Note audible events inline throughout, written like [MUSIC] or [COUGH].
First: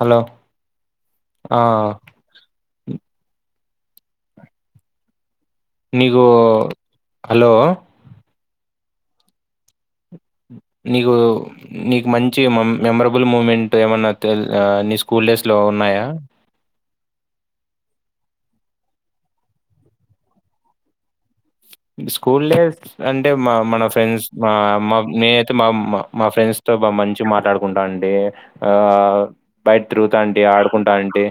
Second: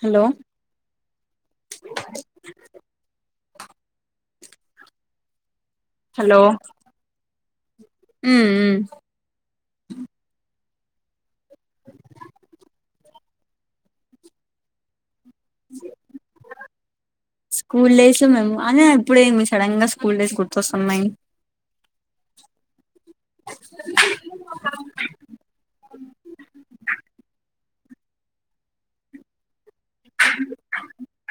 Hello ఆ నీకు hello hello ఉమ్ ఉమ్ నీకు నీకు మంచి మమ్ మెమొరబుల్ మూమెంట్ ఏమన్నా తెల ఆ తీసు స్కూల్ డేస్ లో ఉన్నాయా స్కూల్ డేస్ లో మేము అదే మీ ఇప్పుడు ఏమి సడన్ గా స్కూల్ డేస్ గుర్తుకొస్తున్నాయి స్కూల్ డేస్ అంటే మా మన ఫ్రెండ్స్ మా మా నేనైతే మా మా ఫ్రెండ్స్ తో మంచి మాట్లాడు కుంటా అండి ఆ బయట తిరుగుతాంటి ఆడుకుంటాంటి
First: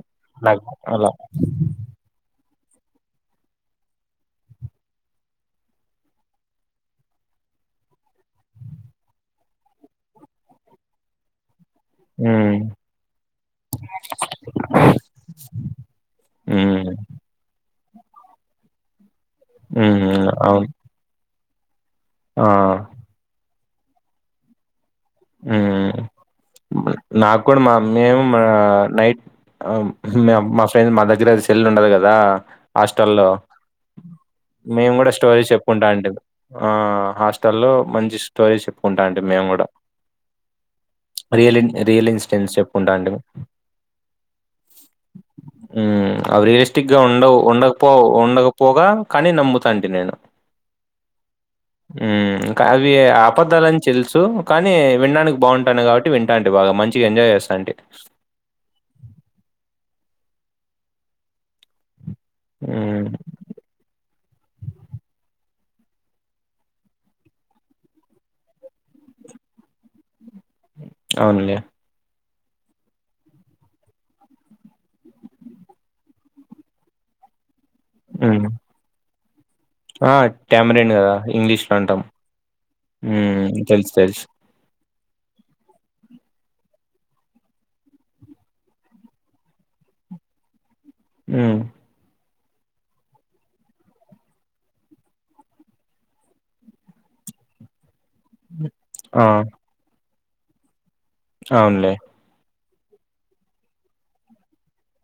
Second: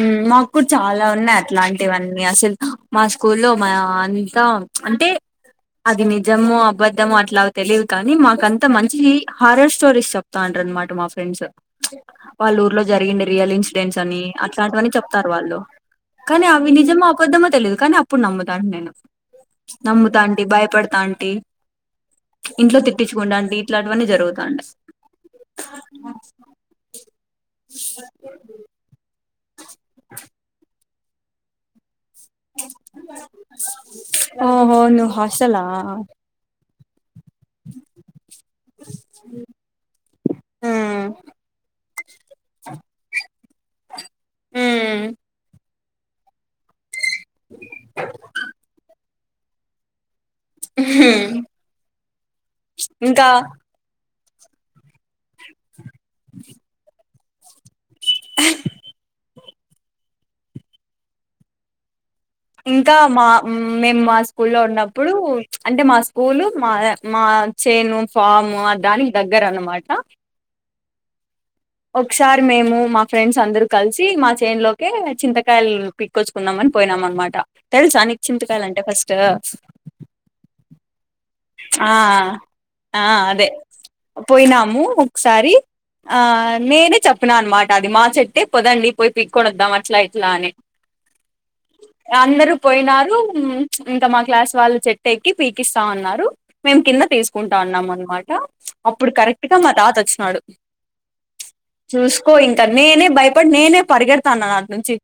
ఉ మాకు కూడా చాలా అలా ఉన్నాయి అట్లాంటివన్నీ అసలు మా స్కూల్లొ మా అంతా అంటే అది నిజమో అపద్ధమో అట్లా తెలీదు కానీ మాకంతా మంచీ హర్రర్ స్టోరీస్ చెప్తాండ్రి అన్నమాట మా ఫ్రెండ్స్ ఉమ్ వాళ్లు ఊర్లో జరిగిండే రియల్ ఇన్స్ టెన్స్ అనీ అట్లాంటివన్ని చెప్తారు వాళ్ళు కాని అవి ఉమ్ నిజమో అపద్దమో తెలీదు కానీ అప్ ఇప్పుడు నమ్ము తాంటి నేను ఉమ్ నమ్ముతాంటి అవును భయపడతాంటి ఆ ఇంట్లో తిట్టించుకుంటాంటి ఇట్లాంటివన్నీ జరుగుతాండే ఊ నాక్ కూడ మా మేము ఆ మా నైట్ ఆమ్ మేము మస్ టెన్ మా దగ్గర సెల్ ఉండదు కదా రా హాస్టల్లో ఓహో మేము కూడా నువ్వు స్టోరీస్ హాస్టలా చెప్పుకుంటాంటిమి ఆ హాస్టల్లో మంచి స్టోరీ చెప్కుంటాటిమి మేమ్ కూడ ఉమ్ రియలిన్ రియల్ ఇన్సిడెన్స్ చెప్ కుంటాన్టిమి. ఊ ఊ అవేరియస్టిక్ గా ఉండవు ఉండకపోవ్ ఉండకపోగా కానీ నమ్ముతాంటి నేను ఊ ఇంక అవీ ఇంకా ఆపద్ధాలన్ తెల్సు తో కానీ విండానికి బాంటాన్డే కాబట్టి కి వింటాంటి బాగ మంచిగ ఎంజాయ్ చేస్ సంటే ఇంకా హ్మ్. మా మేమ్ మా సు స్కూల్లో ఉన్నప్పుడు అంటే మా స్కూలు మా మా చేను ఫాము ఆ దానికి దగ్గర అన్నమాట అవున్లే ఒక్సారి మేము మా ఫ్రెండ్స్ అందరు కల్సీ మా చేన్ లోకకే చింతకాయల్ పిక్కొచ్చుకుందామన్ పోయినామన్మాట తెల్సా నీక్ హ్మ్. చింతకాయ్లంటే ఫస్టూ ఆ! టామరిన్ గదా! ఇంగ్లీష్‌లో ఆ అంటాం. ఆ హ్మ్. అదె తెలుసు. తెలుసు. పొయ్నాము. ఒకసారి ఆ నేనే చెప్పిన అనమాట అది మా చెట్టే పొదండి పోయి పిక్కోనొద్దాం అట్లా ఇట్లా అని ఊ అందరూ పోయినారు ఇంక మా క్లాస్ వాళ్ళు చెట్టు ఎక్కి పీకిస్తా ఉన్నారు. రూ మేము కింద తీసుకుంటాన్నాం అనమా అప్పుడు ఆ! కరెక్ట్ గా మా తాత అచ్చి. నాడు. అవునులే. చూసుకో ఇం నేనే భయపడి నేనే పరిగెడతాను అటు నుంచి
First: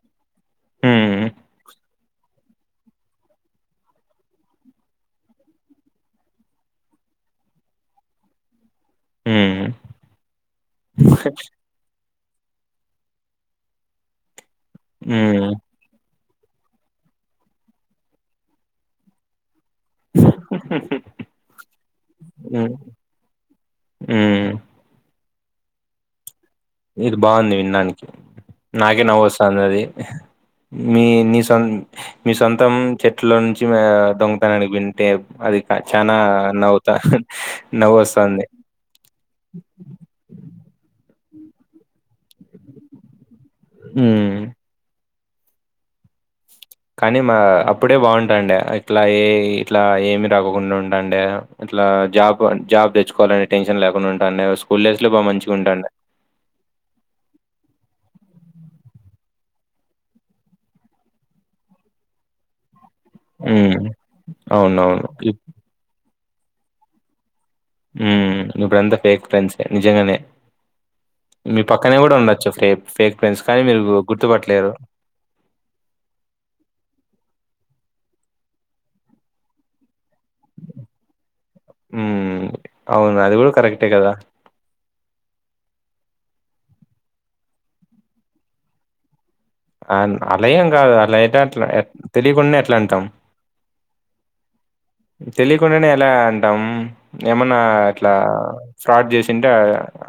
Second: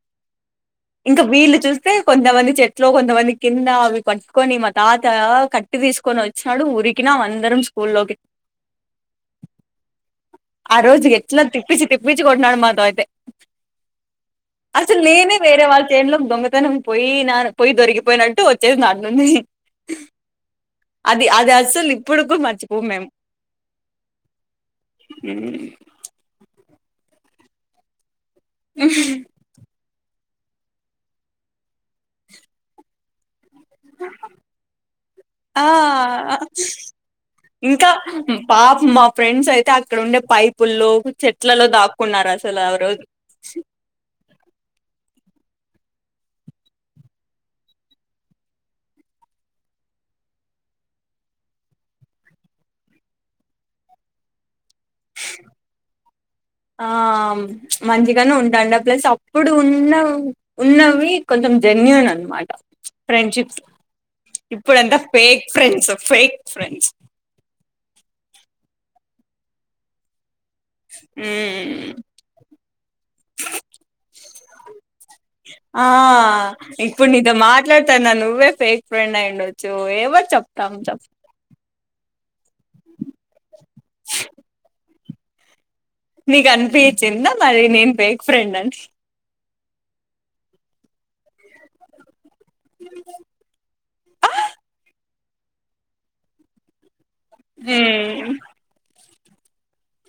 ఇంకా హ్మ్. వీళ్ళు చూసి తె కొంతమంది చెట్లు కొంతమంది కింద అవి కట్టుకొని మా తాత కట్ ట్టి తీసుకొని వచ్చినాడు ఉరికినం అందరం స్కూల్లోకి. హ్మ్. ఆ రోజు ఎట్లా తిప్పిచ్చి తిప్ప బీజ కొట్నాడు మా తాతే. అసలు నేనే హ్మ్. వేరే వాళ్ళ చేన్లో. దొంగతనం పోయినాను, పోయి దొరికిపోయినట్టు వచ్చేసినా అనుంచి. అది అది అసలు హ్మ్. ఇప్పుడుకు‌మర్చిపోం మేము హ్మ్. హు ఇది బాగుంది వినడానికి‌‌. నాకే నవ్వు వస్తుంది అది. మీ మీ సొం మీ సొంతం చెట్లో. ఆ క చానా నవ్వుతా ఇంకా నవ్వొస్తాంది. పాపం మా ఫ్రెండ్స్ అయితే. ఇట్లలో దాక్కున్నారు అసలు ఆరోజు. హు కానీ మా అప్పుడే బాగుంటాండె ఇట్లా ఏ ఇట్లా ఏమి రాకొకుండా ఉంటాంటే ఇట్లా జాబ్ జాబ్ తెచ్చుకోవాలని టెన్షన్ లేకుండా ఉంటా. ఆ మంచిగానే ఉంటాండ ప్లస్ అప్పుడు ఉన్న ఉన్నవి కొంచెం జన్యూన్ అనమాట‌. ఫ్రెండ్షిప్స్ హ్మ్. ఇప్పుడంతా అవునవును. ఇప్ ఫేక్ ఫ్రెండ్స్ ఫేక్ ఫ్రెండ్స్. ఉ ఇప్పుడుంతా ఫేక్ ఫ్రెండ్స్ నిజంగానే. మీ పక్కనే గూడా ఉండొచ్చు ఫే ఫేక్ ఫ్రెండ్స్. కానీ మీరు గుర్తుపట్టలేరు. ఆ ఇప్పుడు నీతో మాట్లాడతాన్నా నువ్వే ఫేక్ ఫ్రెండ్ అయిండొచ్చు ఎవరు చెప్తాం చెప్. హు‌‌ అవును అది కూడా కరెక్ట్. అంతె కదా. నీకు అనిపించిందా మరి నేను ఫేక్ ఫ్రెండ్ అని. ఆ అల అని కాదు ఎట్ల అయితే అట్లా. తెలియకుండా ఎట్లా అంటాం. తెలియకుండానే ఎలా అంటాం ఏమన్నా ఇట్లా మ్మ్ ఫ్రాడ్ చేసి తింటే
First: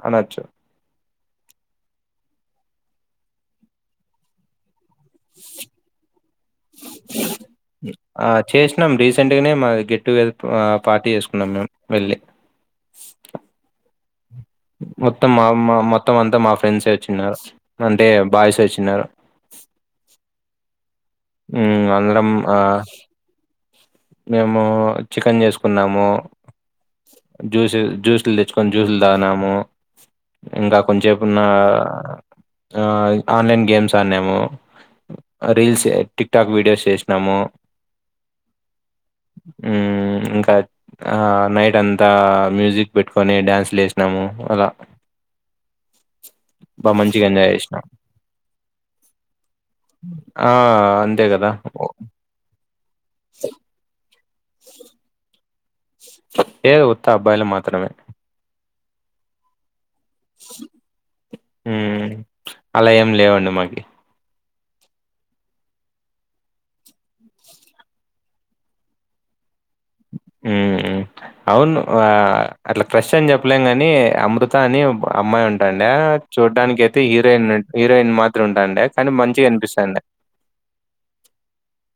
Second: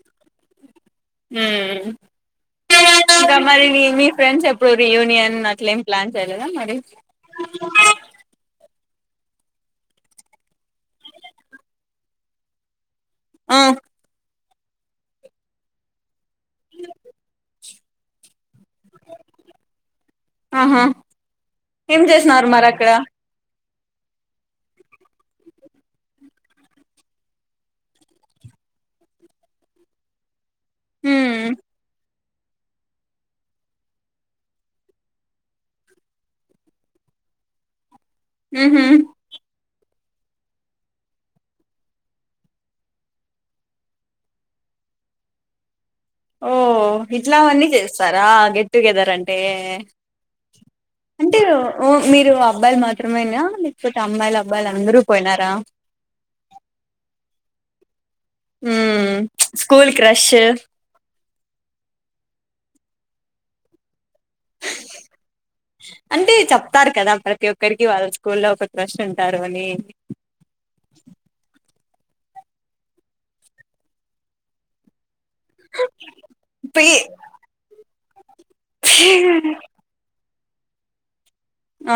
అనచ్చు. ఊ ఇంకా మరి మీ మీ ఫ్రెండ్స్ ఎప్పుడు రియూనియన్ అట్ల ఎం ప్లాన్ చేయలేదా మరి నం రీసెంట్ గనే మాది గెట్టుగెల్ పార్టీ చేసుకున్నాం మేం వెళ్ళి ఆ మొత్తం మా మా మత్ మొత్తం అంతా మా ఫ్రెండ్స్సే వచ్చిన్నారు. అంటే బాయ్స్ వచ్చిన్నారు. ఆహా ఊ ఏం అందరం చేసినారు ఆ మరి అక్కడ మేము చికెన్ చేసుకున్నాము జ్యూస్ జ్యూసులు తెచ్చుకొని జ్యూసులు తాగ్నాము. ఇంకా హ్మ్ కొంచేపున్న ఆ ఆన్లైన్ గేమ్స్ ఆడినాము రీల్స్ టిక్ టాక్ వీడియోస్ చేసినాము ఉహు మ్మ్ ఇంకా నైట్ అంతా మ్యూజిక్ పెట్టుకొని డ్యాన్స్లు వేసినాము అలా ఓ బా మంచిగా ఎంజాయ్ ఇట్లావన్నీ చేసినాం చేస్తారా గెట్ టుగెదర్ అంటే ఆ అంతే అంటే కదా మీరు అబ్బా మా త్రమ లేకపోతే అమ్మాయిలు అబ్ లు అందరూ పోయినారా ఏదు ఉత్త అబ్బాయిల మాత్రమే ఉ స్కూల్ క్రష్ ఉమ్ అలా ఏం లేవండి మాకి అంటే చెప్తారు కదా ప్రతి ఒక్కరికి వాళ్ళ స్కూల్లో ఒక క్రష్ ఉంటారు అని ఉ అవును అట్లా క్రష్ అని చెప్పలేం ని అమృత అని అమ్మాయి ఉంటాండ చూడడానినికి పి అయితే హీరోయిన్ ఎన్ మాత్ ఉంటండి కానీ మంచిగా కనిపిస్తండి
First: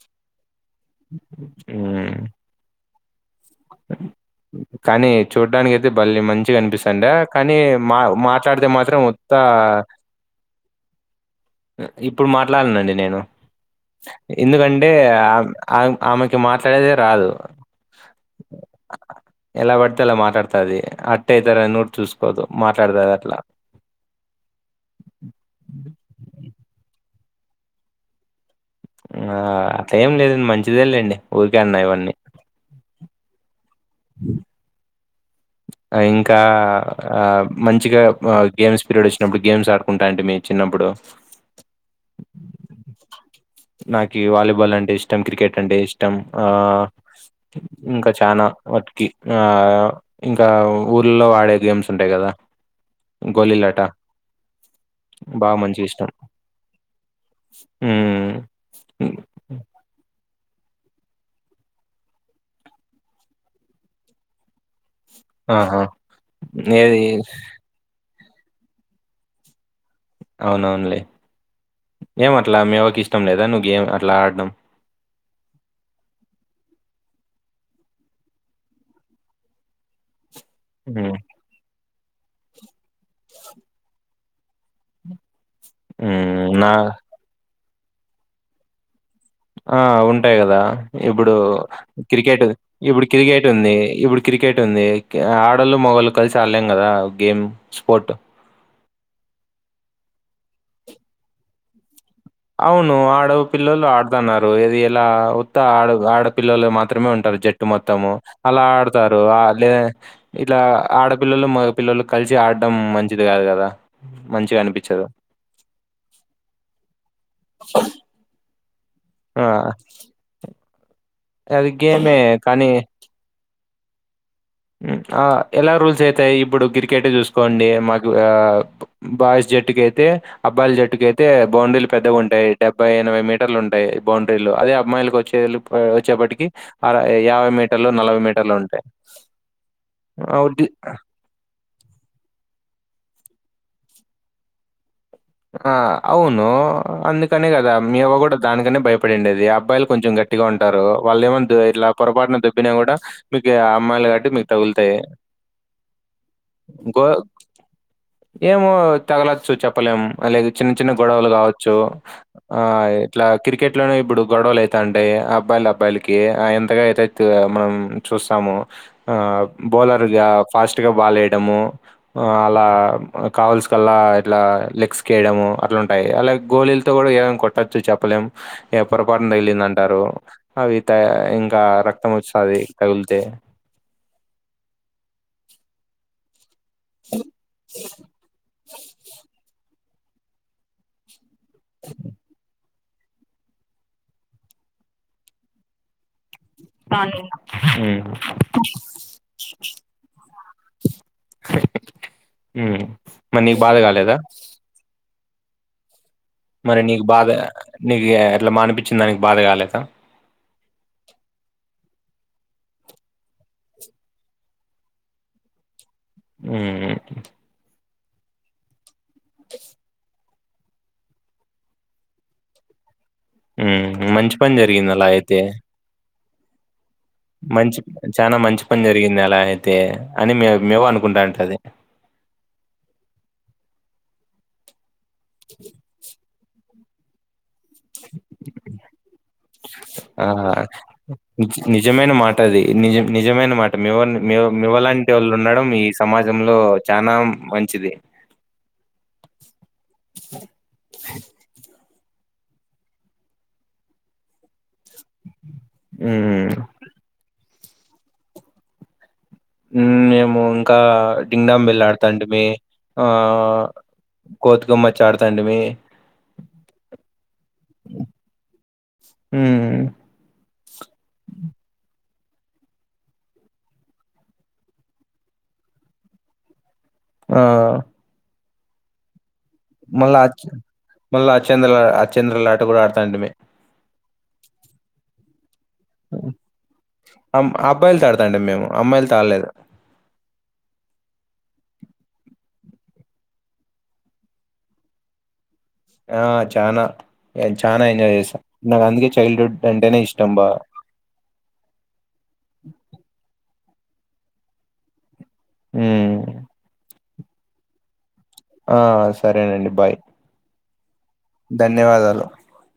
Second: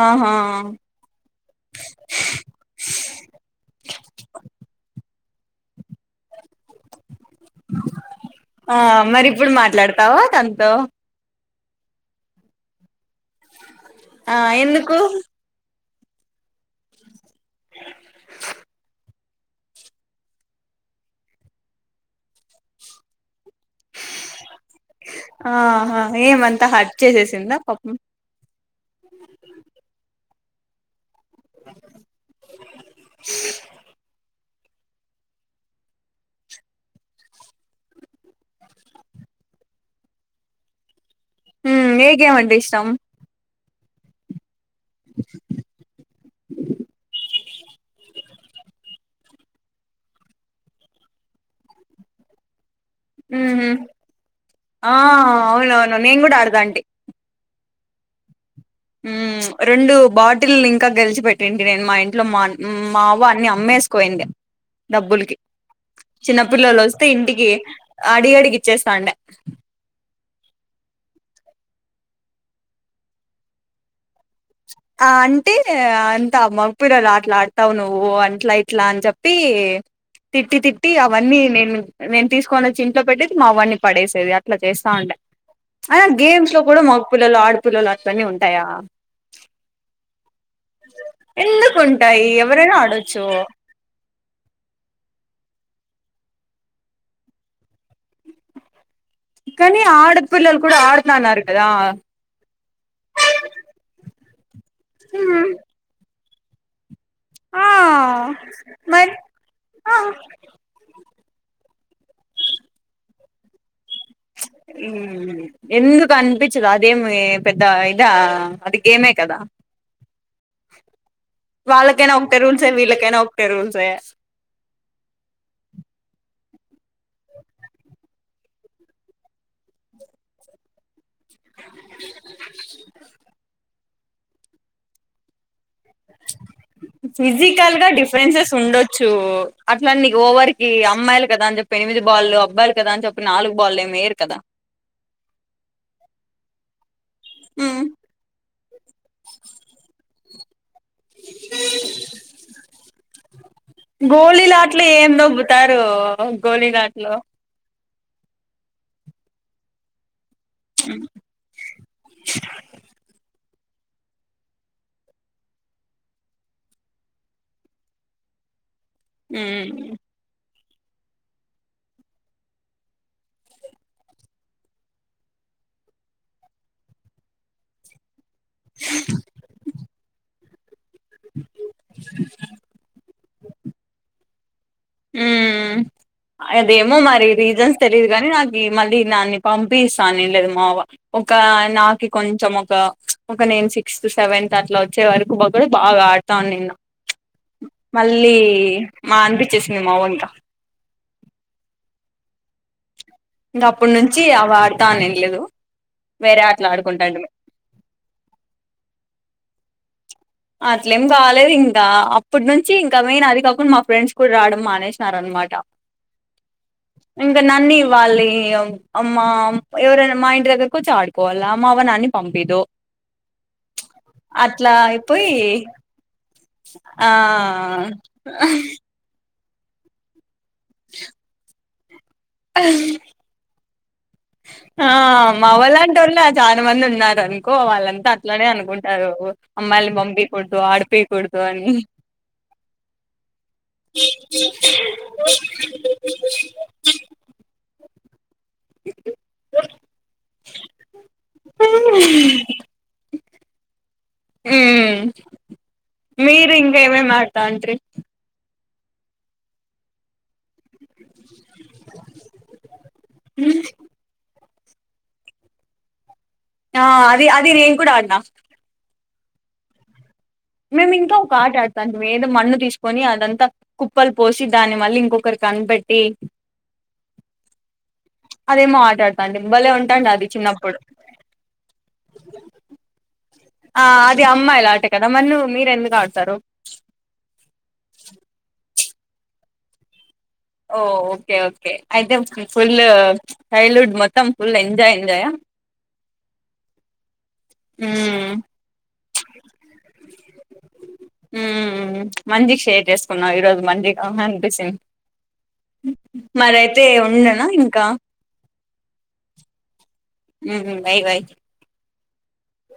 ఆహా ఉమ్ కానీ చూడ్డానినికి అయితే బళ్ళీ మంచిగా అనిపిస్తుండ కానీ మా మాట్లాడితే ఆ మాత్రం మరి మొత్త ఇప్పుడు మాట్లాడతావా తనతో ఇప్పుడు మాట్లాడనండి నేను ఆ ఎందుకంటే ఎందుకు ఆ ఆ ఆమెకి మాట్లాడేదే రాదు ఎలా పడితే అలా మాట్లాడుతుది అట్ట అవుతార అని నోట్ చూసుకోద్దు మాట్లాడుతుది అట్లా ఆహా ఏమంతా హట్ చేసేసిందా పాపం ఆ అట్లా ఏం లేదు మంచిదేలండి ఊరికే అన్నా ఇవన్నీ ఇంకా ఆ మంచిగా గేమ్స్ పీరియడ్ వచ్చినప్పుడు గేమ్స్ ఆడుకుంటా అంటే మీ చిన్నప్పుడు ఏ గేమ్ అంటే ఇష్టం నాకి వాలిబాల్ అంటే అంటే ఇష్టం క్రికెట్ అంటే ఇష్టం ఆ ఇంకా చాలా వట్కి ఆ ఇంకా ఊళ్లో ఆడే గేమ్స్ ఉంటాయి కదా ఉహు గోళీలాట ఆ బాగా మంచిగా అవునవును ఇష్టం నేను కూడా ఆడేదాంటి. ఉమ్ ఉమ్, ప్చ్ రెండు బాట్ టిల్ని ఇంకా గెలిచిపెట్టింది నేను మా ఇంట్లో మా మా అవ్వ అన్ని అమ్మేసుకోయింది. డబ్బుల్కి ఆహా చిన్నపిల్లలు ఏది వస్తే ఇంటికి అడి అడికిచ్చేస్తాండే. అవునవునులే, ఏమ అట్లా మి అవకి ఇష్టం లేదా నువ్వు గేమ్ అట్లా ఆడడం? ఆ అంటే అంత మగ పిల్లలు అట్లా ఆడతావు నువ్వు, అట్లా ఇట్లా అని చెప్పి తిట్టి తిట్టి హ్మ్. అవన్నీ నేను నేను తీసుకొని వచ్చి ఇంట్లో పెట్టి మా అవ్వని పడేసేది అట్లా చేస్తా ఉండె ఆ హ్మ్. గేమ్స్ లో నా కూడా మగ పిల్లలు ఆడ్ మగ పిల్లలు ఆట్లనే ఉంటాయా? ఆ ఉంటాయి కదా ఇప్పుడు, ఎందుకుంటాయి క్రికెట్ ఎవరైనా ఇప్పుడు ఆడొచ్చు. క్రికెట్ ఉంది, ఇప్పుడు క్రికెట్ ఉంది. ఆ ఆడోలు మొగోలు కలిసి ఆడలేం కదా గేమ్, స్పోర్ట్ కానీ ఆడపిల్లలు కూడా ఆడతాన్నారు కదా. అవును ఆడవ పిల్లలు ఆడతన్నారు. రు ఇది ఎలా హ్మ్. ఉత్త ఆడుడు పల్లలు మాత్రమే ఉం టరు ఆ! జట్టు మొత్తము, మరి ఆడుతారు ఆలె ఆ! ఇట్లా అడ పిల్లలు మగ పిల్లలు కలిసి ఆడడం మంచిది కాదు కదా. ఎందుకు అనిపించదు, అదేం ఏం పెద్ద ఇదా? అది గేమే కదా! ఆ అది వాళ్ళకైనా గేమే ఒకటె రూల్ సే కానీ వీళ్ళకైనా ఒకటే రూల్స్. స ఆ ఎలా రూల్స్ అయితాయి ఇప్పుడు క్రికెట్ చూసుకోండి, మాదు ఆ బాయ్స్ జట్టుకయితే అబ్బాయిల జట్టుకి అయితే, బౌండరీలు పెద్దగా ఉంటాయి డెబ్బై ఎనభై మీటర్లు ఉంటాయి బౌండరీలు, అదే అబ్బాయిలకి వచ్చే వ వచ్చేప్పటికి ఆర యాభై ఫిజికల్ మీటర్లు నలభై మీటర్లు ఉంటయి. అట్లన్ని ఓవర్ కి అమ్మాయిలు కదాని చెప్పి ఎనిమిది బాల్లు బబ్బాయిరు కదా అని చెప్పి నాలుగు బాల్ ఏమేరు కదా? ఆ అవును అందుకనే కదా మీవ్వ కూడా దానికనే భయపడిండేది, అబ్బాయిలు కొంచెం గట్టి గండి టారు వాళ్ళ ఏమో ఇట్లా పొరపాటున దొబ్బినా కూడా, మీకు ఆ అమ్మాయిలు గట్టి మీకు గోళీలాట్లు తగులుతాయి. ఏం దొబ్బుతారు ఇంకో గోళీలాట్లు ఏమో తగలచ్చు చెప్పలేం. అలాగ చిన్న చిన్న గొడవలు కావచ్చు ఆ ఇట్లా క్రికెట్ లోనే ఇప్పుడు గొడవలు అయిత ఉంటాయి అబ్బాయిల అబ్బాయిలకి ఎంతగా అయితే మనం చూస్తాము ఆ ఉమ్ బోలర్గా ఫాస్ట్గా బాల్ేయడము అలా కావాల్స్ కల్లా ఇలా లెగ్స్ కేయడము అట్లాంటాయి అలాగే గోళలతో కూడా ఏమైనా కొట్టొచ్చు చెప్పలేము ఎప్పురి పారన తగిలింది అంటారు అవి ఇంకా రక్తం వస్తుంది తగులు తె ఉమ్ అదేమో మరి రీజన్స్ తెలియదు గానీ నాకి మలీ నా పంపిీసాని లేదు మావా ఒక నాకి కొంచం ఒక ఒక నేను సిక్స్త్ సెవెన్త్ అట్లా వచ్చే వరకు ఒకడు బా ఆడ్ తానిన్న హ్మ్. మళ్ళీ మానిపించేసింది మావ ఇంకా హమ్ ఇంక అప్పటి నుంచి ఆ వాడతా అనిం లేదు మరి నీకు బాధ నీకు ఎట్లా మానిపించింద దానికి బాధ కాలేదా ప్పటి నుంచి ఇంకా మేయిన్ అది కాకుండా మా ఫ్రెండ్స్ కూడా రాడం మానేసినార అనమాట హమ్ వాలీ అమ్మా ఎవరన్న మా ఇం దగ్గర వచ్చి ఆడుకోవాల మా అవ నాన్నీ పంపిదు ఉ మంచి పని జరిగింది అలా అయి హే మంచి చాలా మంచి పని జరిగింది అలా అయి తే అని మి మేము అనుకుంటాంట అదే అ ఆ మవలాంటొలే చాలా మంది ఉన్నారని అమ్మాయిల్ని ఆ పంపికూడదు ఆడిపికూడదు అని నిజమైన మాట అది నిజ నిజమైన మాట మి మవ మీమ్వలాంటి వాళ్ళు ఉండడం ఈ సమాజంలో చనా మంచిది. [INAUDIBLE] ఉమ్ హ్మ్. మీరింగ్ ఇవ తండ్రి ఉ ఏమో ఇంకా డింగ్ డాంగ్ బెల్ ఆడుతాంట మీ ఆ కోతికోమ్మచ్చ ఆడతాండి మీ ఆ అది అది నేను కూడా అడినా. ఉమ్ మేము ఇంకా ఒక ఆట ఆడుతాటిమి. అంటే ఏదో మన్ను తీసుకొని అదంతా కుప్పలు పోసి దాని మళ్ళీ ఇంకొకరు కనిపెట్టి ఆ అదేమో ఆట ఆడతాంటిమి భలే ఉంటాండే మళ్ళా అది చిన్నప్పుడు మళ్ళా అచ్చంద అచ్చంద్ర లాట కూడా ఆడతాండిమీ ఆ అది అమ్మాయిలాట కదా మరి నువు అబ్బాయిలుతో ఆడతాండి మేము అమ్మాయిలుతో ఆడలేదు. ఓ ఓకే ఓకే అయితే ఫుల్ చైల్డ్ హుడ్ మొత్తం ఫుల్ ఎంజాయ్ ఎంజాయ. ఆ చానా చానా ఎంజాయ్ మ్మ్ చేసాను నాకు అందుకే చైల్డ్ హుడ్ అంటేనే ఇష్టం. రబ [UNINTELLIGIBLE] ఉమ్ మంచిగా షేర్ చేసుకున్నాం ఈ రోజు మంచిగా ఆహ అన్పిచ్ ఉమ్. మరి అయితే ఉ నిన్నన ఇంకా ఆ సరేనండి బాయ్. ఉహూ ధన్యవాదాలు. కుహు [INAUDIBLE]